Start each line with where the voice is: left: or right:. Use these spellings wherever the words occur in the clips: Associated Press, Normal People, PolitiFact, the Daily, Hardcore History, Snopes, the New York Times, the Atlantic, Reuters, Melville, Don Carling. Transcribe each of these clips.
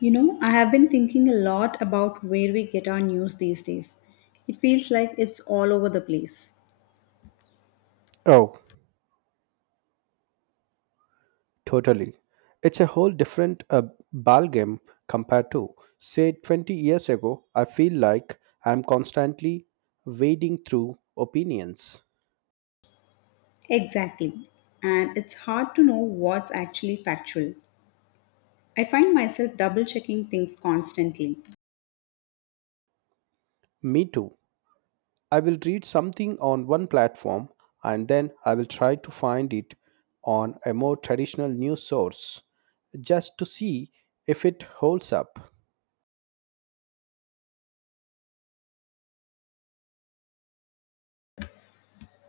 left: I have been thinking a lot about where we get our news these days. It feels like it's all over the place.
right: Oh, totally. It's a whole different ballgame compared to, say, 20 years ago. I feel like I'm constantly wading through opinions.
left: Exactly. And it's hard to know what's actually factual. I find myself double checking things constantly.
right: Me too. I will read something on one platform, and then I will try to find it on a more traditional news source just to see if it holds up.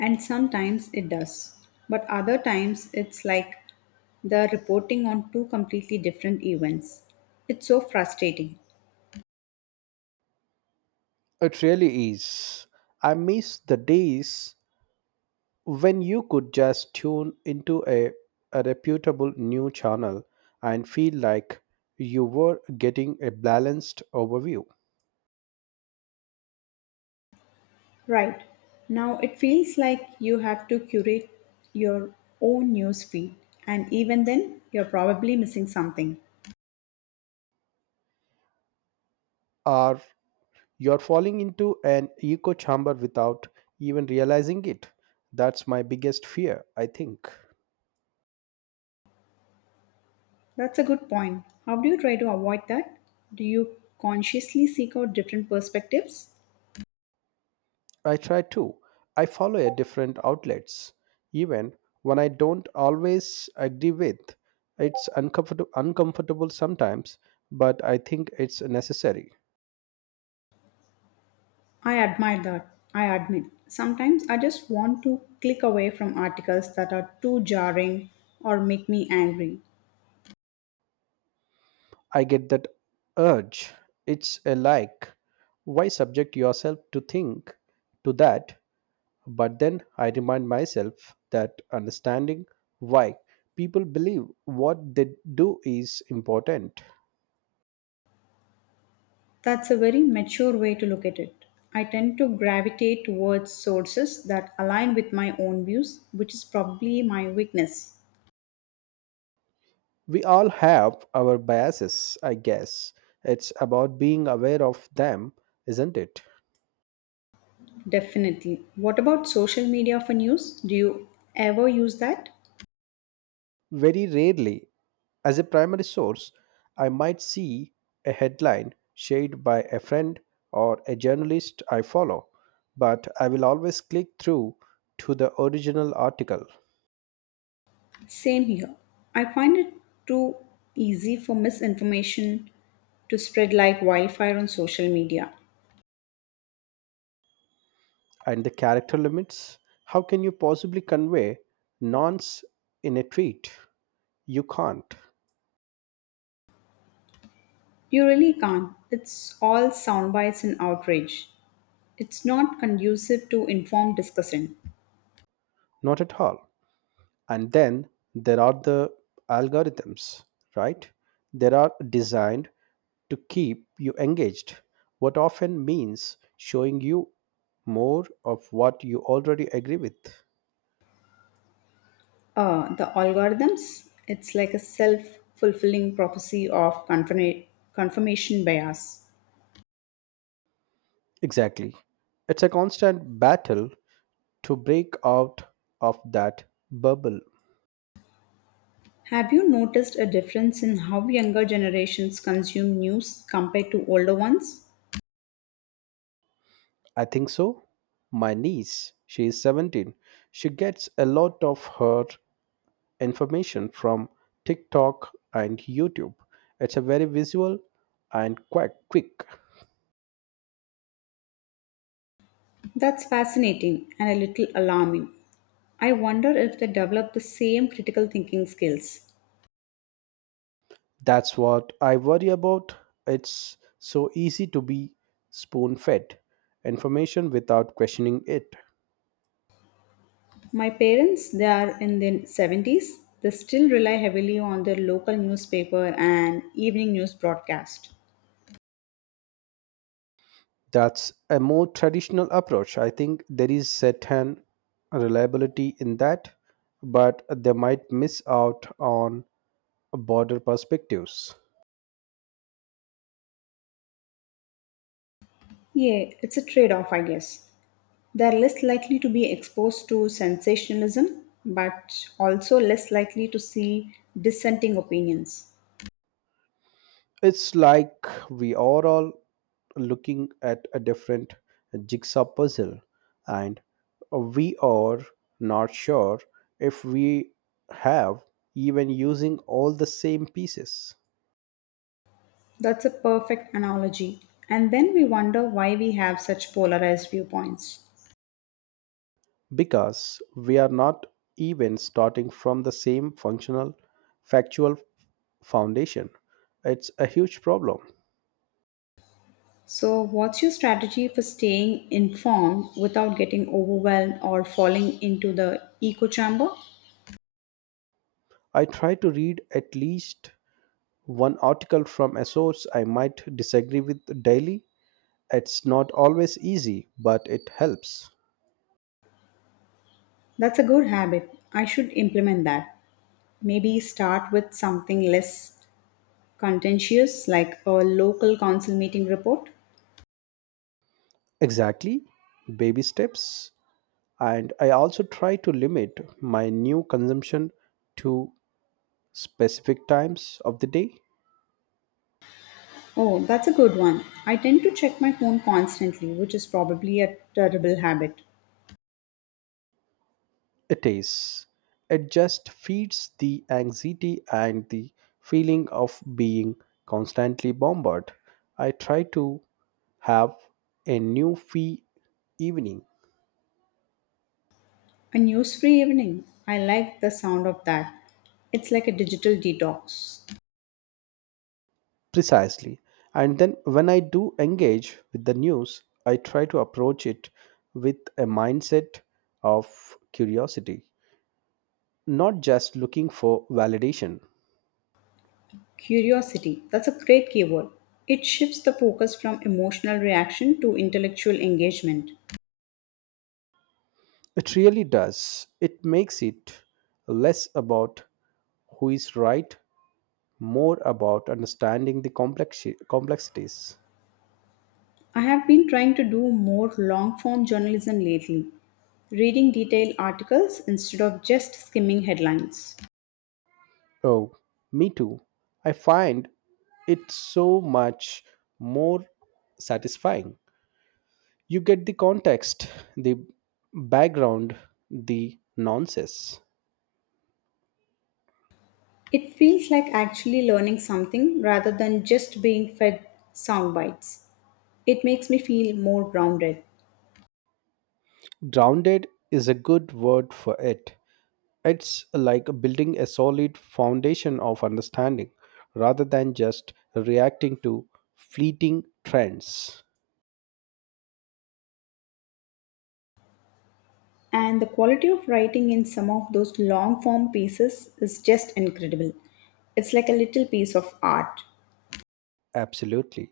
left: And sometimes it does. But other times it's like they're reporting on two completely different events. It's so frustrating.
right: It really is. I miss the days when you could just tune into a reputable new channel and feel like you were getting a balanced overview.
left: Right. Now it feels like you have to curate your own news feed, and even then, you're probably missing something.
right: Or you're falling into an echo chamber without even realizing it. That's my biggest fear, I think.
left: That's a good point. How do you try to avoid that? Do you consciously seek out different perspectives?
right: I try to, I follow a different outlets, even when I don't always agree with. It's uncomfortable sometimes, but I think it's necessary.
left: I admire that. I admit. Sometimes I just want to click away from articles that are too jarring or make me angry.
right: I get that urge. It's a like, why subject yourself to think to that? But then I remind myself that understanding why people believe what they do is important.
left: That's a very mature way to look at it. I tend to gravitate towards sources that align with my own views, which is probably my weakness.
right: We all have our biases, I guess. It's about being aware of them, isn't it?
left: Definitely. What about social media for news? Do you ever use that?
right: Very rarely. As a primary source, I might see a headline shared by a friend or a journalist I follow, but I will always click through to the original article.
left: Same here. I find it too easy for misinformation to spread like wildfire on social media.
right: And the character limits. How can you possibly convey nonce in a tweet? You can't,
left: You really can't. It's all sound bites and outrage. It's not conducive to informed discussion.
right: not at all. And then there are the algorithms, right? They are designed to keep you engaged, what often means showing you more of what you already agree with.
left: The algorithms, it's like a self fulfilling prophecy of confirmation bias.
right: Exactly. It's a constant battle to break out of that bubble.
left: Have you noticed a difference in how younger generations consume news compared to older ones?
right: I think so. My niece, she is 17, she gets a lot of her information from TikTok and YouTube. It's a very visual and quite quick.
left: That's fascinating and a little alarming. I wonder if they develop the same critical thinking skills.
right: That's what I worry about. It's so easy to be spoon fed information without questioning it.
left: My parents, they are in their 70s, they still rely heavily on their local newspaper and evening news broadcast.
right: That's a more traditional approach. I think there is certain reliability in that, but they might miss out on broader perspectives.
left: Yeah, it's a trade off, I guess. They're less likely to be exposed to sensationalism, but also less likely to see dissenting opinions.
right: It's like we are all looking at a different jigsaw puzzle, and we are not sure if we have even using all the same pieces.
left: That's a perfect analogy. And then we wonder why we have such polarized viewpoints.
right: Because we are not even starting from the same functional factual foundation. It's a huge problem.
left: So, what's your strategy for staying informed without getting overwhelmed or falling into the echo chamber?
right: I try to read at least one article from a source I might disagree with daily. It's not always easy, but it helps.
left: That's a good habit. I should implement that. Maybe start with something less contentious, like a local council meeting report.
right: Exactly. Baby steps. And I also try to limit my new consumption to specific times of the day.
left: Oh, that's a good one. I tend to check my phone constantly, which is probably a terrible habit.
right: It is. It just feeds the anxiety and the feeling of being constantly bombarded. I try to have a new fee evening.
left: A news free evening. I like the sound of that. It's like a digital detox.
right: Precisely. And then when I do engage with the news, I try to approach it with a mindset of curiosity, not just looking for validation.
left: Curiosity. That's a great keyword. It shifts the focus from emotional reaction to intellectual engagement.
right: It really does. It makes it less about who is right, more about understanding the complexities.
left: I have been trying to do more long form journalism lately, reading detailed articles instead of just skimming headlines.
right: Oh, me too. I find it so much more satisfying. You get the context, the background, the nonsense.
left: It feels like actually learning something rather than just being fed sound bites. It makes me feel more grounded.
right: Grounded is a good word for it. It's like building a solid foundation of understanding rather than just reacting to fleeting trends.
left: And the quality of writing in some of those long form pieces is just incredible. It's like a little piece of art.
right: Absolutely.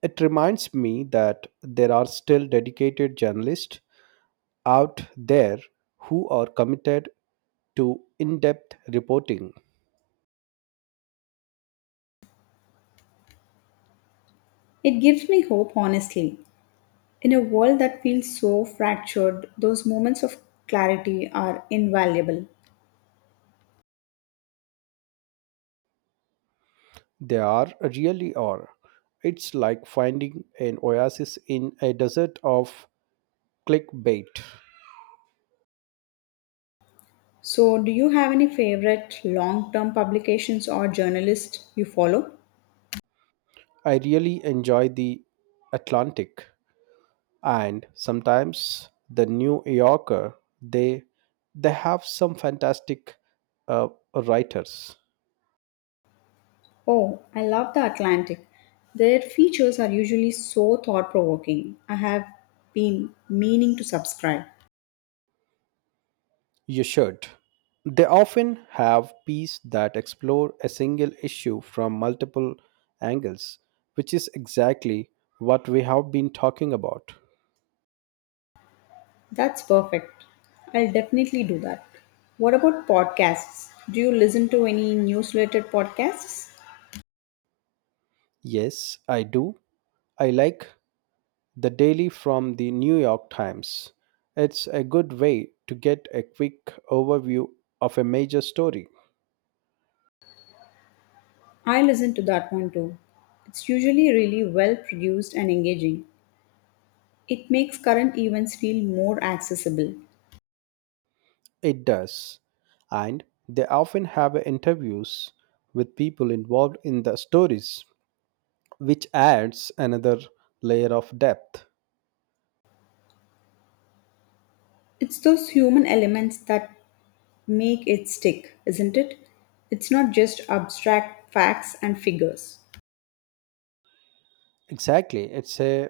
right: It reminds me that there are still dedicated journalists out there who are committed to in depth reporting.
left: It gives me hope, honestly. In a world that feels so fractured, those moments of clarity are invaluable.
right: They are, really are. It's like finding an oasis in a desert of clickbait.
left: So, do you have any favorite long term publications or journalists you follow?
right: I really enjoy the Atlantic and sometimes the New Yorker. They they have some fantastic uh, writers.
left: Oh, I love the Atlantic. Their features are usually so thought provoking. I have been meaning to subscribe.
right: You should. They often have pieces that explore a single issue from multiple angles, which is exactly what we have been talking about.
left: That's perfect. I'll definitely do that. What about podcasts? Do you listen to any news related podcasts?
right: Yes, I do. I like the daily from the New York Times. It's a good way to get a quick overview of a major story.
left: I listen to that one too. It's usually really well produced and engaging. It makes current events feel more accessible.
right: It does. And they often have interviews with people involved in the stories, which adds another layer of depth.
left: It's those human elements that make it stick, isn't it? It's not just abstract facts and figures.
right: Exactly.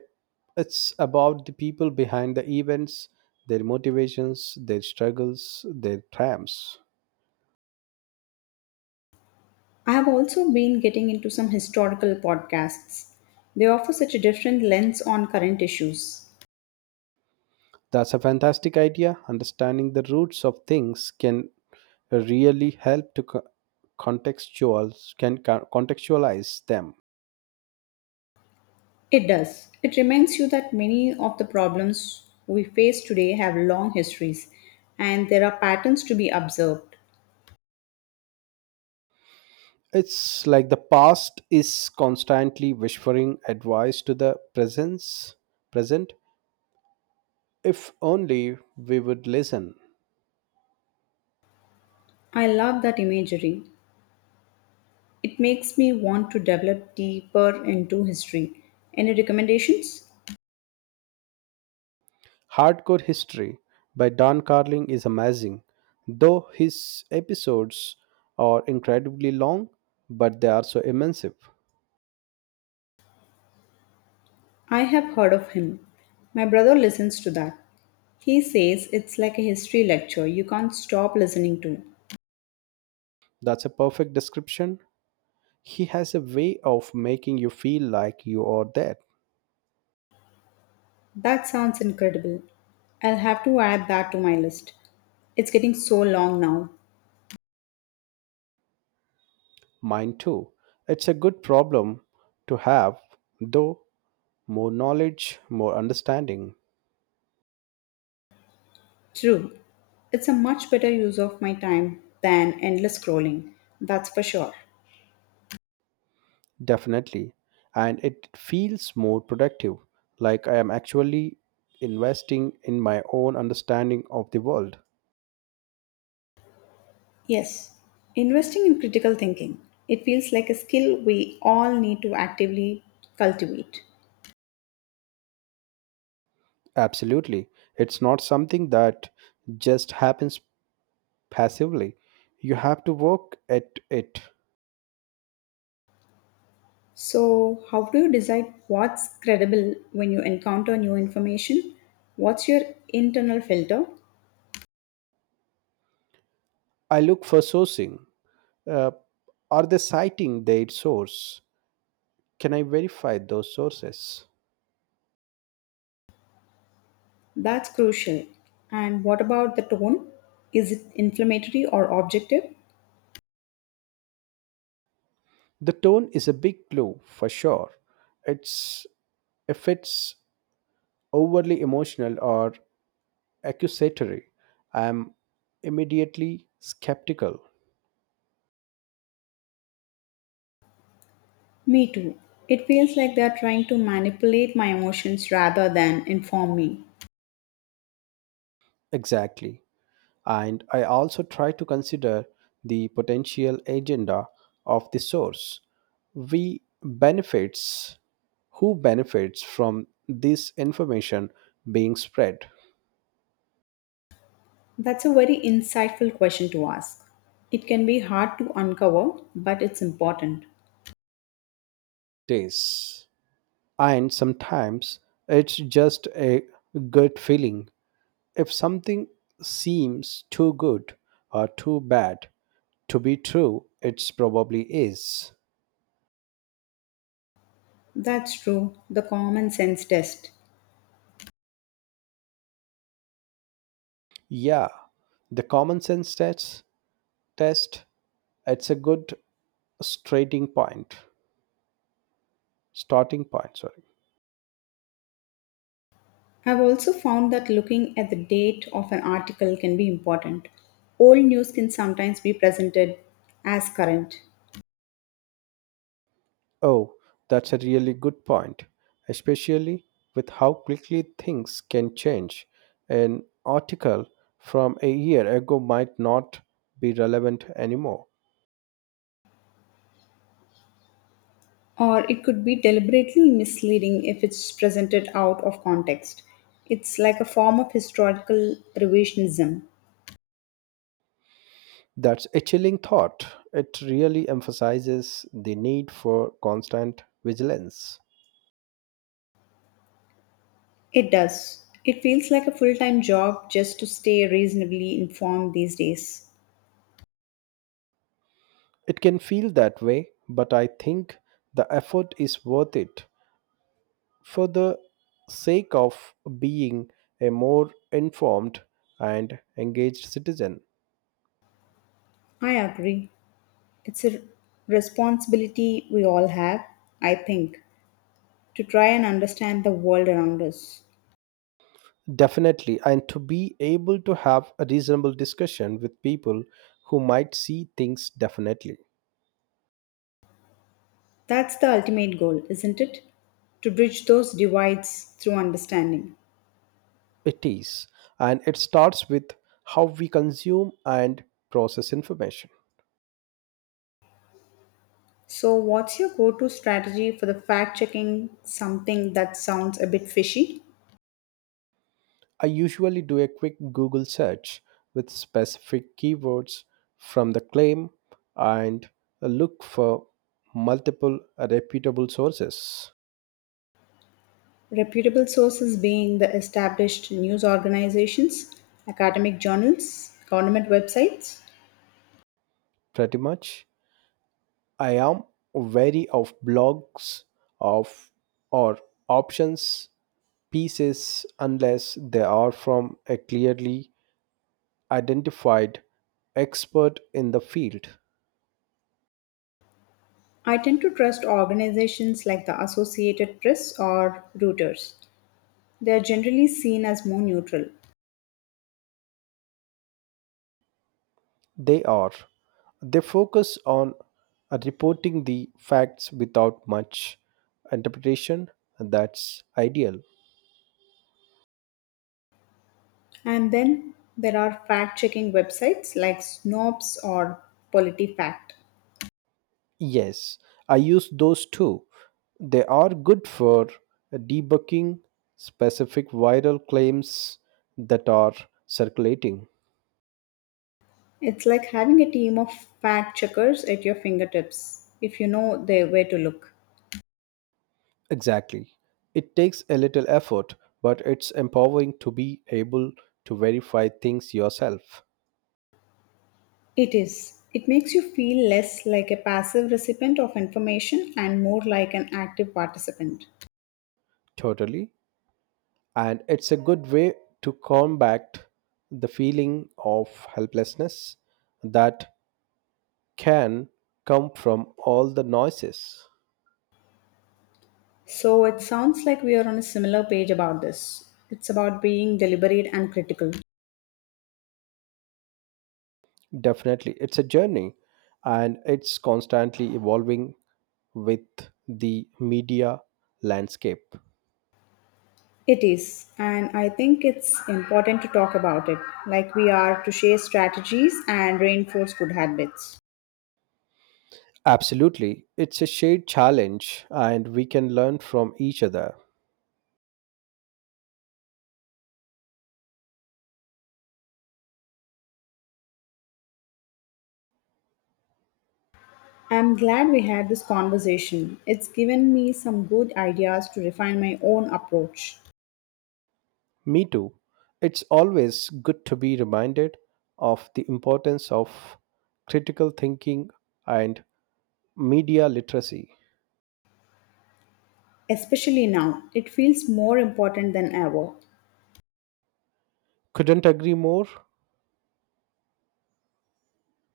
right: It's about the people behind the events, their motivations, their struggles, their triumphs.
left: I have also been getting into some historical podcasts. They offer such a different lens on current issues.
right: That's a fantastic idea. Understanding the roots of things can really help to contextual contextualize them.
left: It does. It reminds you that many of the problems we face today have long histories and there are patterns to be observed.
right: It's like the past is constantly whispering advice to the presence present, if only we would listen.
left: I love that imagery. It makes me want to develop deeper into history. Any recommendations?
right: Hardcore History by Don Carling is amazing, though his episodes are incredibly long, but they are so immersive.
left: I have heard of him. My brother listens to that. He says it's like a history lecture you can't stop listening to.
right: That's a perfect description. He has a way of making you feel like you are there.
left: That sounds incredible. I'll have to add that to my list. It's getting so long now.
right: Mine too. It's a good problem to have, though. More knowledge, more understanding,
left: True. It's a much better use of my time than endless scrolling. That's for sure.
right: definitely. And it feels more productive, like I am actually investing in my own understanding of the world.
left: Yes. Investing in critical thinking. It feels like a skill we all need to actively cultivate.
right: Absolutely. It's not something that just happens passively. You have to work at it.
left: So, how do you decide what's credible when you encounter new information? What's your internal filter?
right: I look for sourcing. Uh, are they citing their source? Can I verify those sources?
left: That's crucial. And what about the tone? Is it inflammatory or objective?
right: The tone is a big clue for sure. It's If it's overly emotional or accusatory, I am immediately skeptical.
left: Me too. It feels like they're trying to manipulate my emotions rather than inform me.
right: Exactly. And I also try to consider the potential agenda of the source. We benefits Who benefits from this information being spread
left: That's a very insightful question to ask. It can be hard to uncover, but it's important.
right: days and sometimes it's just a gut feeling. If something seems too good or too bad to be true, it probably is.
left: That's true, the common sense test.
right: Yeah, the common sense test. It's a good starting point starting point, sorry.
left: I've also found that looking at the date of an article can be important. Old news can sometimes be presented as current,
right: Oh, that's a really good point, especially with how quickly things can change. An article from a year ago might not be relevant anymore.
left: or it could be deliberately misleading if it's presented out of context. It's like a form of historical revisionism.
right: That's a chilling thought. It really emphasizes the need for constant vigilance.
left: It does. It feels like a full time job just to stay reasonably informed these days.
right: It can feel that way, but I think the effort is worth it for the sake of being a more informed and engaged citizen.
left: I agree. It's a responsibility we all have, I think, to try and understand the world around us.
right: Definitely, and to be able to have a reasonable discussion with people who might see things definitely.
left: That's the ultimate goal, isn't it? To bridge those divides through understanding.
right: It is, and it starts with how we consume and process information.
left: So, what's your go to strategy for the fact checking something that sounds a bit fishy?
right: I usually do a quick Google search with specific keywords from the claim and look for multiple reputable sources.
left: Reputable sources being the established news organizations, academic journals, government websites.
right: Pretty much. I am wary of blogs of or options pieces unless they are from a clearly identified expert in the field.
left: I tend to trust organizations like the Associated Press or Reuters. They are generally seen as more neutral.
right: They are. They focus on reporting the facts without much interpretation, and that's ideal.
left: And then there are fact checking websites like Snopes or PolitiFact.
right: Yes, I use those too. They are good for debugging specific viral claims that are circulating.
left: It's like having a team of fact checkers at your fingertips if you know they, where to look.
right: Exactly. It takes a little effort, but it's empowering to be able to verify things yourself.
left: It is. It makes you feel less like a passive recipient of information and more like an active participant.
right: Totally. And it's a good way to combat the feeling of helplessness that can come from all the noises.
left: So it sounds like we are on a similar page about this. It's about being deliberate and critical.
right: Definitely, it's a journey and it's constantly evolving with the media landscape.
left: It is, and I think it's important to talk about it, like we are to share strategies and reinforce good habits.
right: Absolutely, it's a shared challenge and we can learn from each other.
left: I'm glad we had this conversation. It's given me some good ideas to refine my own approach.
right: Me too. It's always good to be reminded of the importance of critical thinking and media literacy.
left: Especially now, it feels more important than ever.
right: Couldn't agree more.